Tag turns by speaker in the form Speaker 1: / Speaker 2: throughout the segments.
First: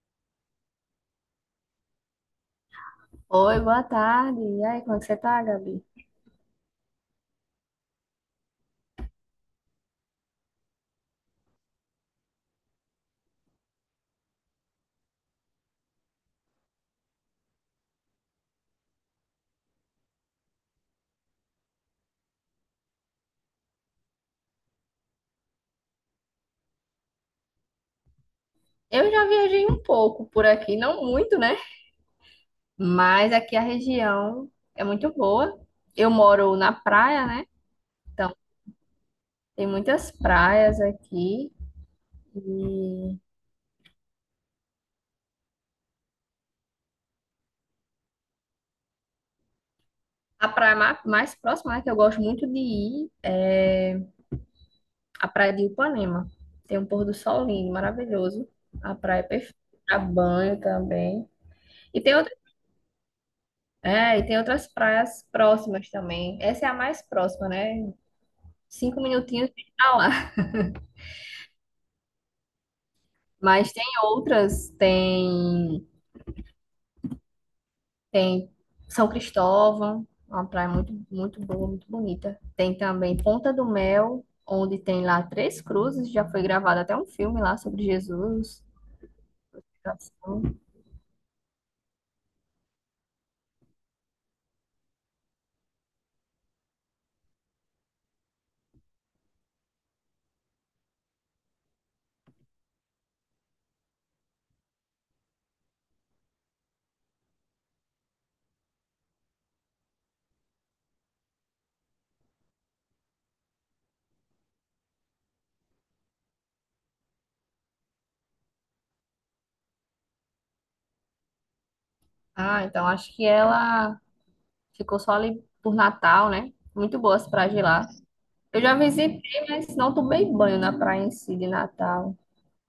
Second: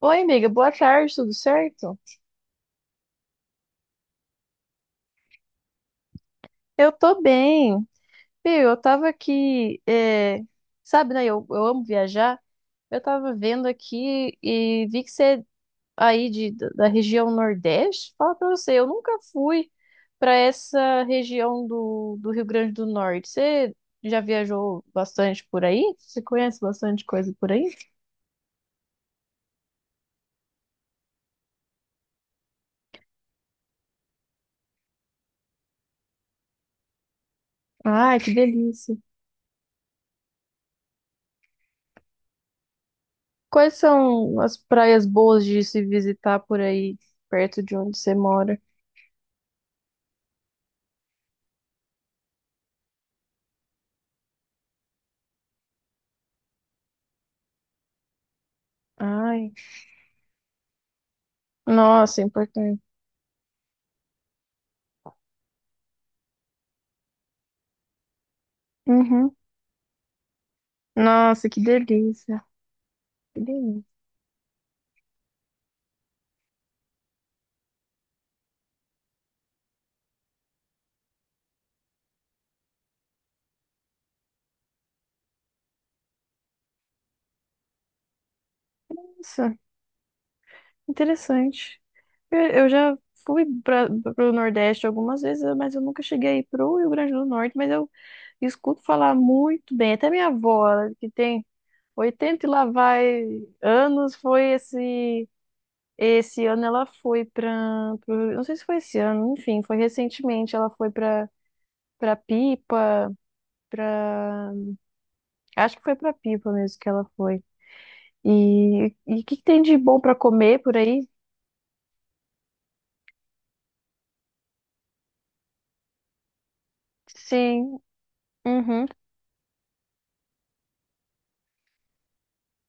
Speaker 1: Oi, amiga, boa tarde, tudo certo?
Speaker 2: Oi, boa tarde. E aí, como é que você tá, Gabi?
Speaker 1: Eu tô bem. Viu, eu tava aqui, sabe, né? Eu amo viajar. Eu tava vendo aqui e vi que você é aí da região Nordeste. Fala pra você, eu nunca fui pra essa região do Rio Grande do Norte. Você já viajou bastante por aí? Você conhece bastante coisa por aí?
Speaker 2: Eu já viajei um pouco por aqui, não muito, né? Mas aqui a região é muito boa. Eu moro na praia, né?
Speaker 1: Ai, que
Speaker 2: Então,
Speaker 1: delícia.
Speaker 2: tem muitas praias aqui. E
Speaker 1: Quais são as praias boas de se visitar por aí, perto de onde você mora?
Speaker 2: a praia mais próxima, né, que eu gosto muito de ir é a praia de Ipanema. Tem um pôr do sol lindo, maravilhoso. A praia é
Speaker 1: Ai.
Speaker 2: perfeita. Pra banho também. E tem
Speaker 1: Nossa, é importante.
Speaker 2: e tem outras praias próximas também. Essa é a mais próxima, né? Cinco
Speaker 1: Uhum.
Speaker 2: minutinhos de estar lá.
Speaker 1: Nossa, que delícia. Que
Speaker 2: Mas
Speaker 1: delícia.
Speaker 2: tem outras, tem São Cristóvão, uma praia muito, muito boa, muito bonita. Tem também Ponta do Mel, onde tem lá três cruzes, já foi gravado até um filme lá sobre Jesus.
Speaker 1: Nossa, interessante. Eu já fui para o Nordeste algumas vezes, mas eu nunca cheguei aí pro Rio Grande do Norte, mas eu escuto falar muito bem. Até minha avó, ela que tem 80 e lá vai anos, foi esse ano ela foi para, não sei se foi esse ano, enfim, foi recentemente, ela foi para Pipa, para acho que foi para Pipa mesmo que ela foi. E o que tem de bom pra comer por aí?
Speaker 2: Ah, então acho que ela ficou só ali por Natal, né? Muito boa as praias de
Speaker 1: Sim,
Speaker 2: lá. Eu já
Speaker 1: uhum.
Speaker 2: visitei, mas não tomei banho na praia em si de Natal.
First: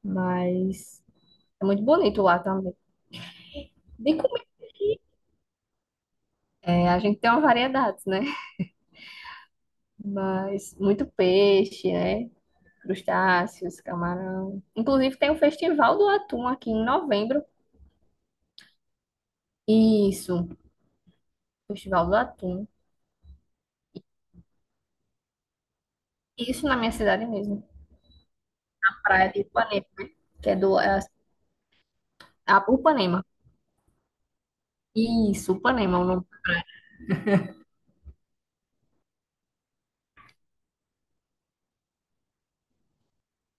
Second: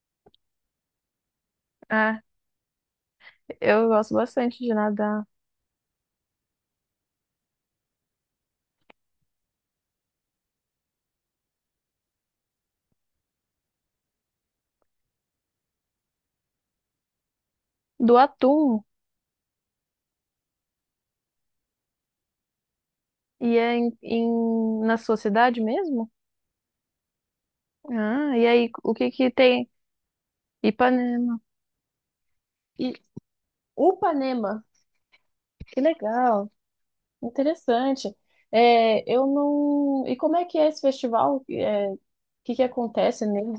Speaker 2: Mas é muito
Speaker 1: Ah,
Speaker 2: bonito lá também.
Speaker 1: eu gosto
Speaker 2: De comer,
Speaker 1: bastante de nadar.
Speaker 2: a gente tem uma variedade, né? Mas muito peixe, né? Crustáceos, camarão. Inclusive tem o Festival do Atum aqui em novembro.
Speaker 1: Do atum,
Speaker 2: Isso, Festival do Atum.
Speaker 1: e é na sua cidade mesmo?
Speaker 2: Isso na minha cidade mesmo,
Speaker 1: Ah, e aí, o que
Speaker 2: praia
Speaker 1: que
Speaker 2: de
Speaker 1: tem?
Speaker 2: Ipanema, que é do é
Speaker 1: Ipanema.
Speaker 2: a
Speaker 1: E
Speaker 2: Upanema.
Speaker 1: Upanema,
Speaker 2: Isso,
Speaker 1: que
Speaker 2: Upanema, é o nome.
Speaker 1: legal, interessante. É, eu não. E como é que é esse festival? É, o que que acontece nele?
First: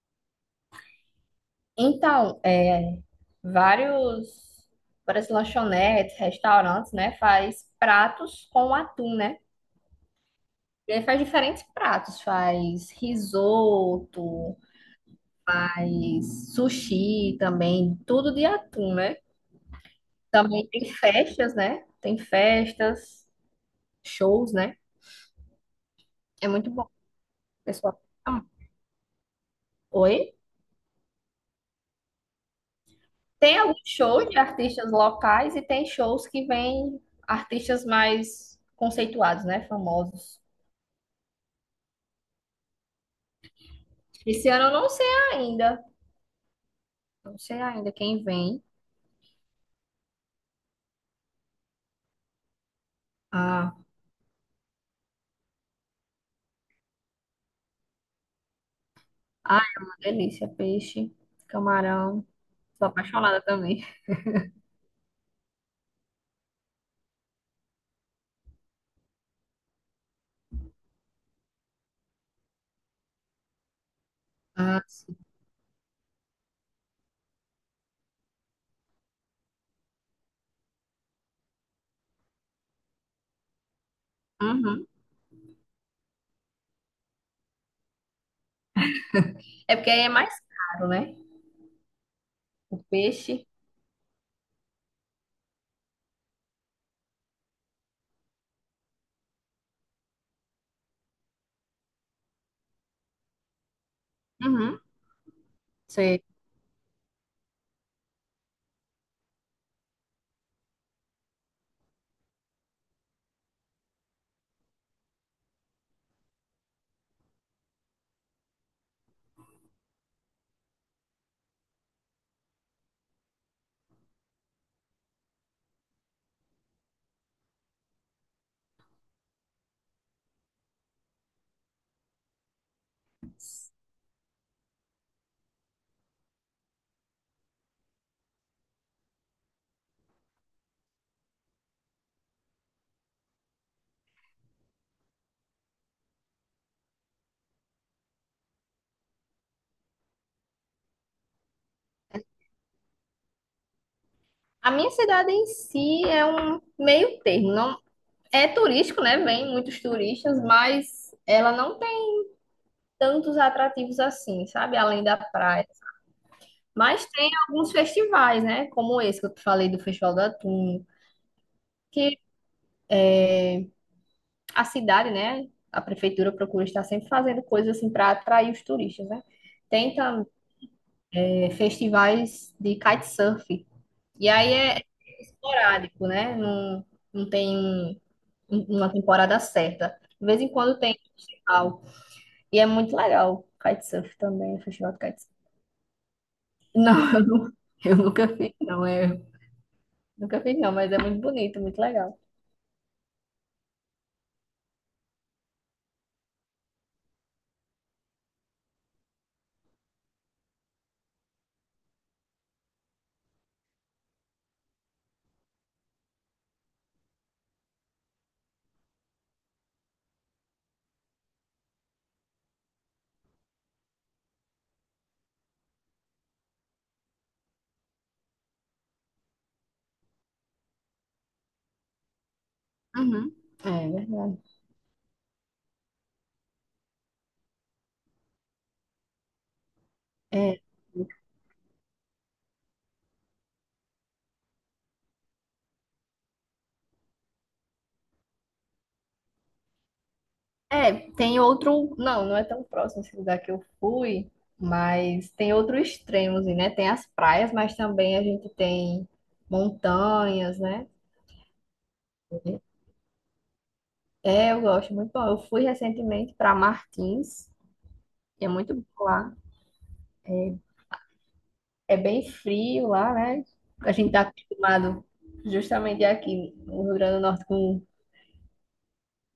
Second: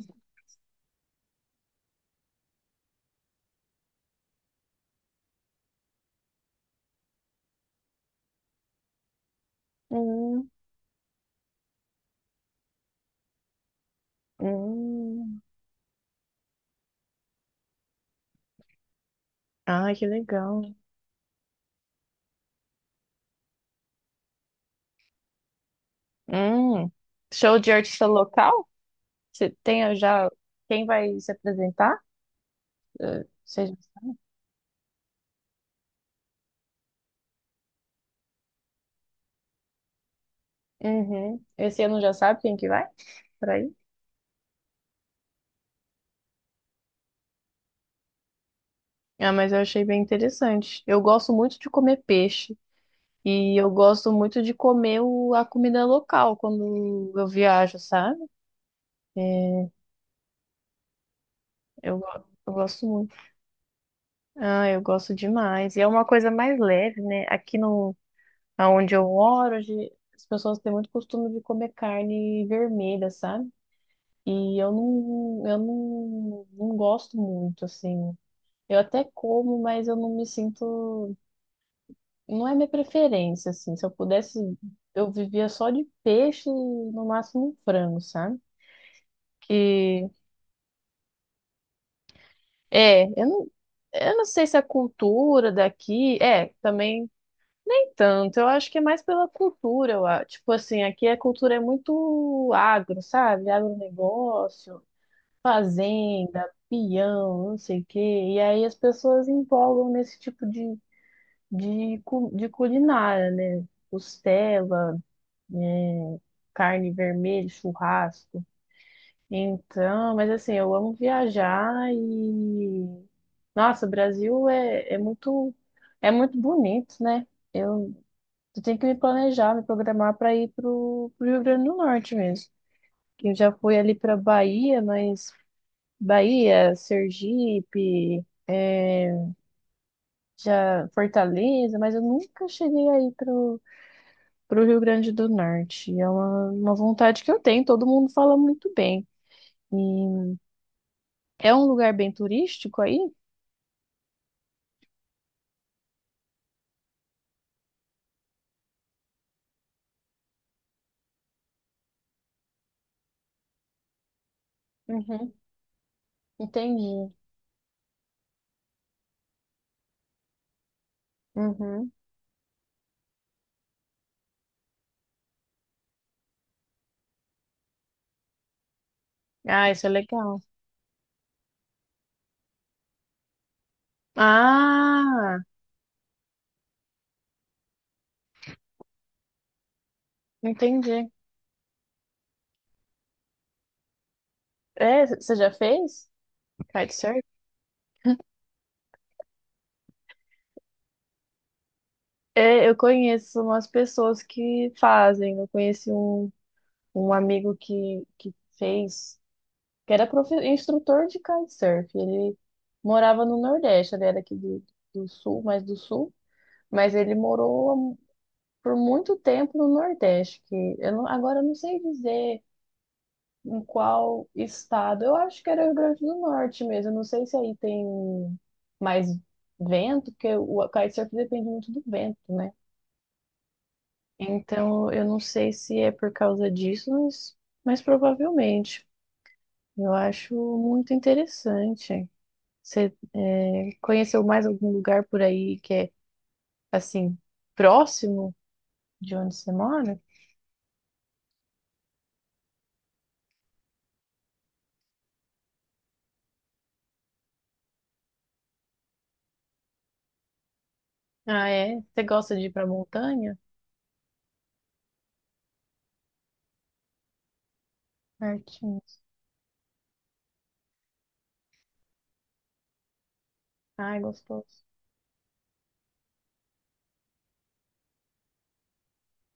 Speaker 2: Então, vários, várias lanchonetes, restaurantes, né, faz pratos com atum, né?
Speaker 1: Hum,
Speaker 2: E aí faz diferentes pratos, faz risoto,
Speaker 1: hum.
Speaker 2: faz sushi também, tudo de atum, né?
Speaker 1: Ah, que
Speaker 2: Também
Speaker 1: legal.
Speaker 2: tem festas, né? Tem festas, shows, né? É muito bom,
Speaker 1: Hum. Show de
Speaker 2: pessoal.
Speaker 1: artista
Speaker 2: Ah,
Speaker 1: local? Você tem já
Speaker 2: Oi?
Speaker 1: quem vai se apresentar?
Speaker 2: Tem
Speaker 1: Você...
Speaker 2: alguns shows de artistas locais e tem shows que vêm artistas mais conceituados, né? Famosos.
Speaker 1: Uhum. Esse ano já sabe quem que vai? Por aí?
Speaker 2: Esse ano eu não sei ainda. Não sei ainda quem vem.
Speaker 1: Ah, mas eu achei bem interessante. Eu gosto muito de comer peixe e eu
Speaker 2: Ah,
Speaker 1: gosto muito de comer a comida local quando eu viajo, sabe?
Speaker 2: ah,
Speaker 1: É,
Speaker 2: é uma delícia. Peixe, camarão.
Speaker 1: eu gosto
Speaker 2: Sou
Speaker 1: muito.
Speaker 2: apaixonada também.
Speaker 1: Ah, eu gosto demais. E é uma coisa mais leve, né? Aqui no, aonde eu moro, hoje, as pessoas têm muito costume de comer carne vermelha, sabe? E
Speaker 2: Ah, sim.
Speaker 1: eu não, não gosto muito, assim. Eu até como, mas eu não me sinto. Não é minha preferência, assim. Se eu pudesse,
Speaker 2: Uhum.
Speaker 1: eu vivia só de peixe e no máximo um frango, sabe?
Speaker 2: É porque aí é
Speaker 1: Que.
Speaker 2: mais caro, né? O
Speaker 1: É,
Speaker 2: peixe.
Speaker 1: eu não sei se a cultura daqui. É, também nem tanto. Eu acho que é mais pela cultura. Tipo assim, aqui a cultura é muito agro, sabe?
Speaker 2: Uhum.
Speaker 1: Agronegócio.
Speaker 2: Sei.
Speaker 1: Fazenda, peão, não sei o quê. E aí as pessoas empolgam nesse tipo de, de culinária, né? Costela, é, carne vermelha, churrasco. Então, mas assim, eu amo viajar e. Nossa, o é muito bonito, né? Eu, eu tenho que me planejar, me programar para ir pro Rio Grande do Norte mesmo. Que eu já fui ali para Bahia, mas Bahia, Sergipe, já Fortaleza, mas eu nunca cheguei aí pro Rio Grande do Norte. É uma vontade que eu tenho, todo mundo fala muito bem. E é um lugar bem turístico aí?
Speaker 2: A minha cidade em si é um meio termo. Não é turístico, né? Vem muitos turistas, mas ela não tem tantos atrativos assim, sabe? Além da
Speaker 1: Uhum,
Speaker 2: praia. Mas
Speaker 1: entendi.
Speaker 2: tem alguns festivais, né? Como esse que eu te falei do Festival do Atum,
Speaker 1: Uhum.
Speaker 2: que a cidade, né? A prefeitura procura estar sempre fazendo coisas assim para atrair os turistas, né?
Speaker 1: Ah, isso é
Speaker 2: Tem também
Speaker 1: legal.
Speaker 2: festivais de kitesurf. E aí é
Speaker 1: Ah,
Speaker 2: esporádico, né? Não, não tem numa temporada certa. De vez em quando tem
Speaker 1: entendi.
Speaker 2: festival. E é muito legal. Kitesurf também, o festival de
Speaker 1: É,
Speaker 2: kitesurf.
Speaker 1: você já fez?
Speaker 2: Não,
Speaker 1: Kitesurf?
Speaker 2: eu nunca fiz, não. Eu nunca fiz, não, mas é muito bonito, muito legal.
Speaker 1: É, eu conheço umas pessoas que fazem. Eu conheci um amigo que fez. Que era instrutor de kitesurf. Ele morava no Nordeste, ele era aqui do Sul, mais do Sul, mas ele morou por muito tempo no Nordeste, que eu não, agora eu não sei dizer em qual estado. Eu acho que era o Rio Grande do Norte mesmo. Eu não sei se aí tem mais vento, porque o kitesurf depende muito do vento, né?
Speaker 2: Uhum. É verdade.
Speaker 1: Então, eu não sei se é por causa disso, mas provavelmente. Eu acho
Speaker 2: É.
Speaker 1: muito interessante. Você é, conheceu mais algum lugar por aí que é assim próximo de onde você mora?
Speaker 2: É, tem outro. Não, não é tão próximo esse lugar que eu fui, mas tem outro extremo, assim, né? Tem as praias, mas também a gente tem montanhas, né?
Speaker 1: Ah, é? Você gosta de ir pra montanha?
Speaker 2: É, eu gosto muito bom. Eu fui recentemente para Martins, e é muito
Speaker 1: Martins.
Speaker 2: bom lá. É, É bem frio lá, né? A
Speaker 1: Ai,
Speaker 2: gente tá
Speaker 1: gostoso.
Speaker 2: acostumado justamente aqui no Rio Grande do Norte com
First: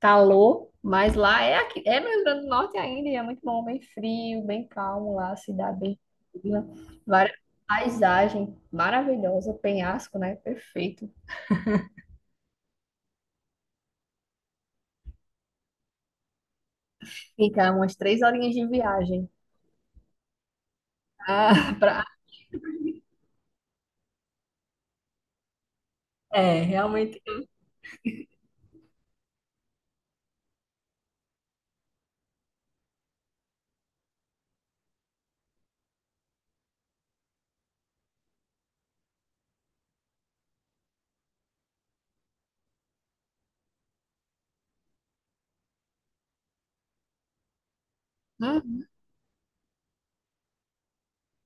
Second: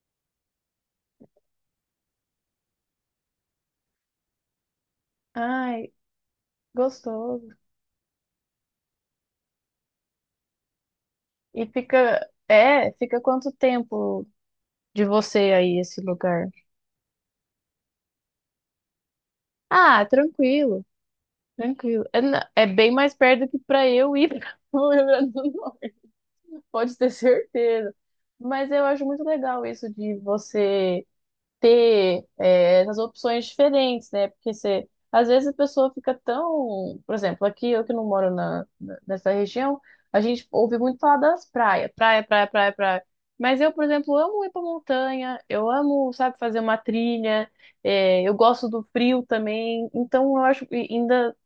Speaker 2: calor, mas lá é aqui, é no Rio Grande do Norte ainda, e é muito bom, bem frio, bem calmo lá, cidade
Speaker 1: Ai,
Speaker 2: bem fria, várias
Speaker 1: gostoso.
Speaker 2: paisagem maravilhosa, penhasco, né? Perfeito.
Speaker 1: E fica, é, fica quanto tempo de você aí esse lugar?
Speaker 2: Fica umas 3 horinhas de viagem.
Speaker 1: Ah, tranquilo,
Speaker 2: Ah, pra...
Speaker 1: tranquilo. É, é bem mais perto que pra eu ir para o Rio Grande do Norte.
Speaker 2: É,
Speaker 1: Pode ter
Speaker 2: realmente.
Speaker 1: certeza. Mas eu acho muito legal isso de você ter essas opções diferentes, né? Porque você, às vezes a pessoa fica tão, por exemplo, aqui eu que não moro nessa região, a gente ouve muito falar das praias, praia, praia, praia, praia. Mas eu, por exemplo, amo ir pra montanha, eu amo, sabe, fazer uma trilha, eu gosto do
Speaker 2: Uhum.
Speaker 1: frio também, então eu acho que ainda,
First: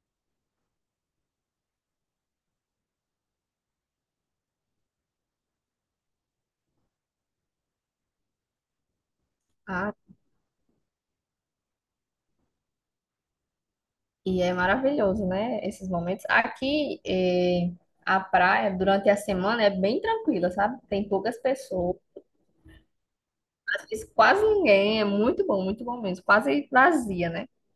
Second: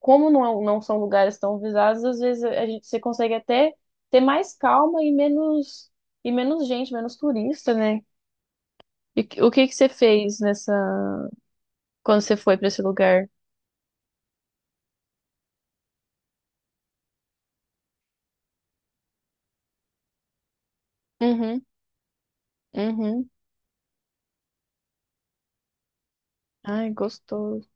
Speaker 1: como não, não são lugares tão visados, às vezes a gente, você consegue até ter mais calma e menos gente, menos turista, né? E o que que você
Speaker 2: Ah,
Speaker 1: fez nessa quando você foi pra esse lugar?
Speaker 2: e é maravilhoso, né? Esses momentos. Aqui, a praia, durante a semana, é bem tranquila, sabe? Tem poucas
Speaker 1: Uhum,
Speaker 2: pessoas,
Speaker 1: uhum.
Speaker 2: quase ninguém. É muito bom mesmo. Quase
Speaker 1: Ai,
Speaker 2: vazia, né?
Speaker 1: gostoso,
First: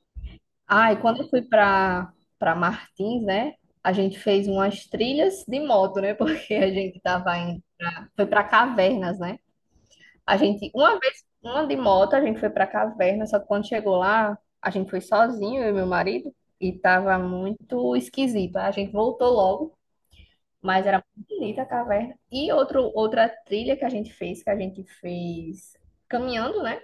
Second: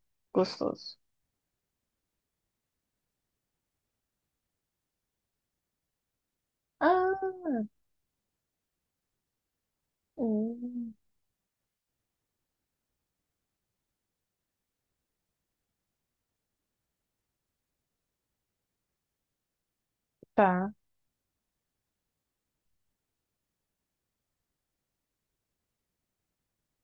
Speaker 2: Ah, e
Speaker 1: gostoso.
Speaker 2: quando eu fui para Martins, né? A gente fez umas trilhas de moto, né? Porque a gente
Speaker 1: Ah,
Speaker 2: tava indo. Foi para cavernas, né? A gente,
Speaker 1: hum,
Speaker 2: uma vez, uma de moto, a gente foi para caverna, só que quando chegou lá, a gente foi sozinho, eu e meu marido. E tava muito esquisito. Aí a gente voltou logo.
Speaker 1: tá.
Speaker 2: Mas era muito bonita a caverna. E outra trilha que a gente fez, que a gente fez caminhando, né?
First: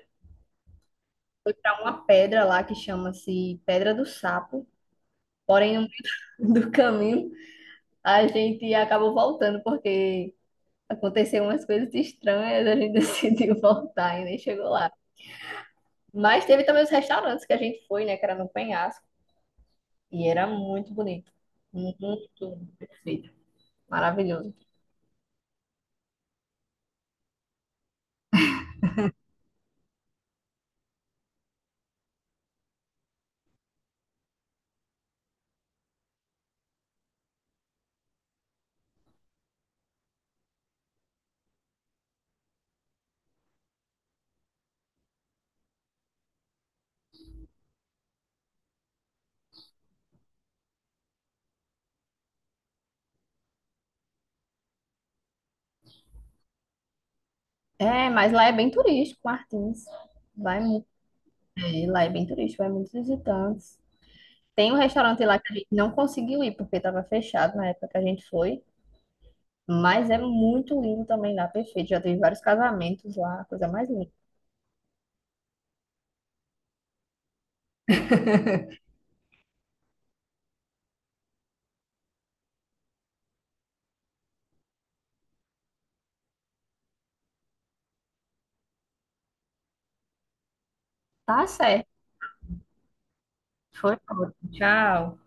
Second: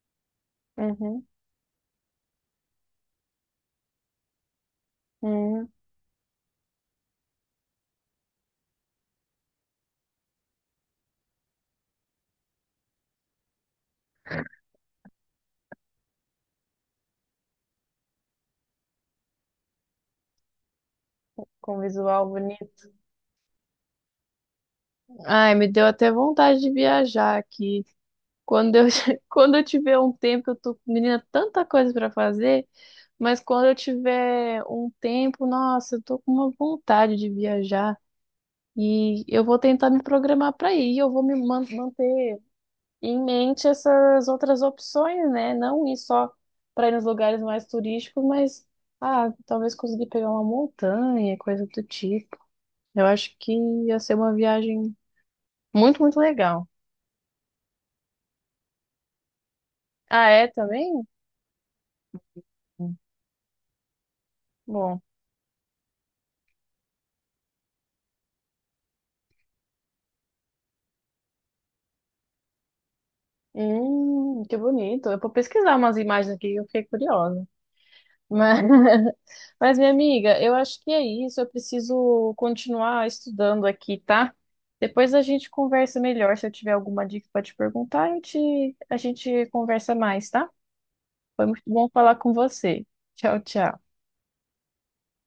Speaker 1: Uhum,
Speaker 2: Para uma pedra lá que chama-se Pedra do Sapo.
Speaker 1: uhum.
Speaker 2: Porém, no meio do caminho, a gente acabou voltando, porque aconteceu umas coisas estranhas, a gente decidiu voltar e nem chegou lá. Mas teve também os restaurantes que a gente foi, né? Que era no penhasco. E era muito bonito.
Speaker 1: Com
Speaker 2: Muito
Speaker 1: visual bonito.
Speaker 2: perfeito. Maravilhoso.
Speaker 1: Ai, me deu até vontade de viajar aqui. Quando eu, quando eu tiver um tempo, eu tô, menina, tanta coisa pra fazer, mas quando eu tiver um tempo, nossa, eu tô com uma vontade de viajar e eu vou tentar me programar pra ir, eu vou me manter em mente essas outras opções, né? Não ir só para ir nos lugares mais turísticos, mas ah, talvez conseguir pegar uma montanha, coisa do tipo. Eu acho que ia ser uma viagem muito, muito legal.
Speaker 2: É, mas lá é bem turístico, Martins.
Speaker 1: Ah, é
Speaker 2: Vai muito.
Speaker 1: também?
Speaker 2: É, lá é bem turístico, vai muitos visitantes. Tem um
Speaker 1: Bom,
Speaker 2: restaurante lá que a gente não conseguiu ir porque estava fechado na época que a gente foi, mas é muito lindo também lá, perfeito. Já teve vários casamentos lá, coisa mais linda.
Speaker 1: que bonito. Eu vou pesquisar umas imagens aqui, eu fiquei curiosa. Mas mas, minha amiga, eu acho que é isso. Eu preciso continuar estudando aqui, tá? Depois a gente conversa melhor. Se eu tiver alguma dica para te perguntar, eu te... a gente conversa mais, tá? Foi
Speaker 2: Tá
Speaker 1: muito
Speaker 2: certo.
Speaker 1: bom falar com você. Tchau, tchau.
Speaker 2: Foi ótimo. Tchau.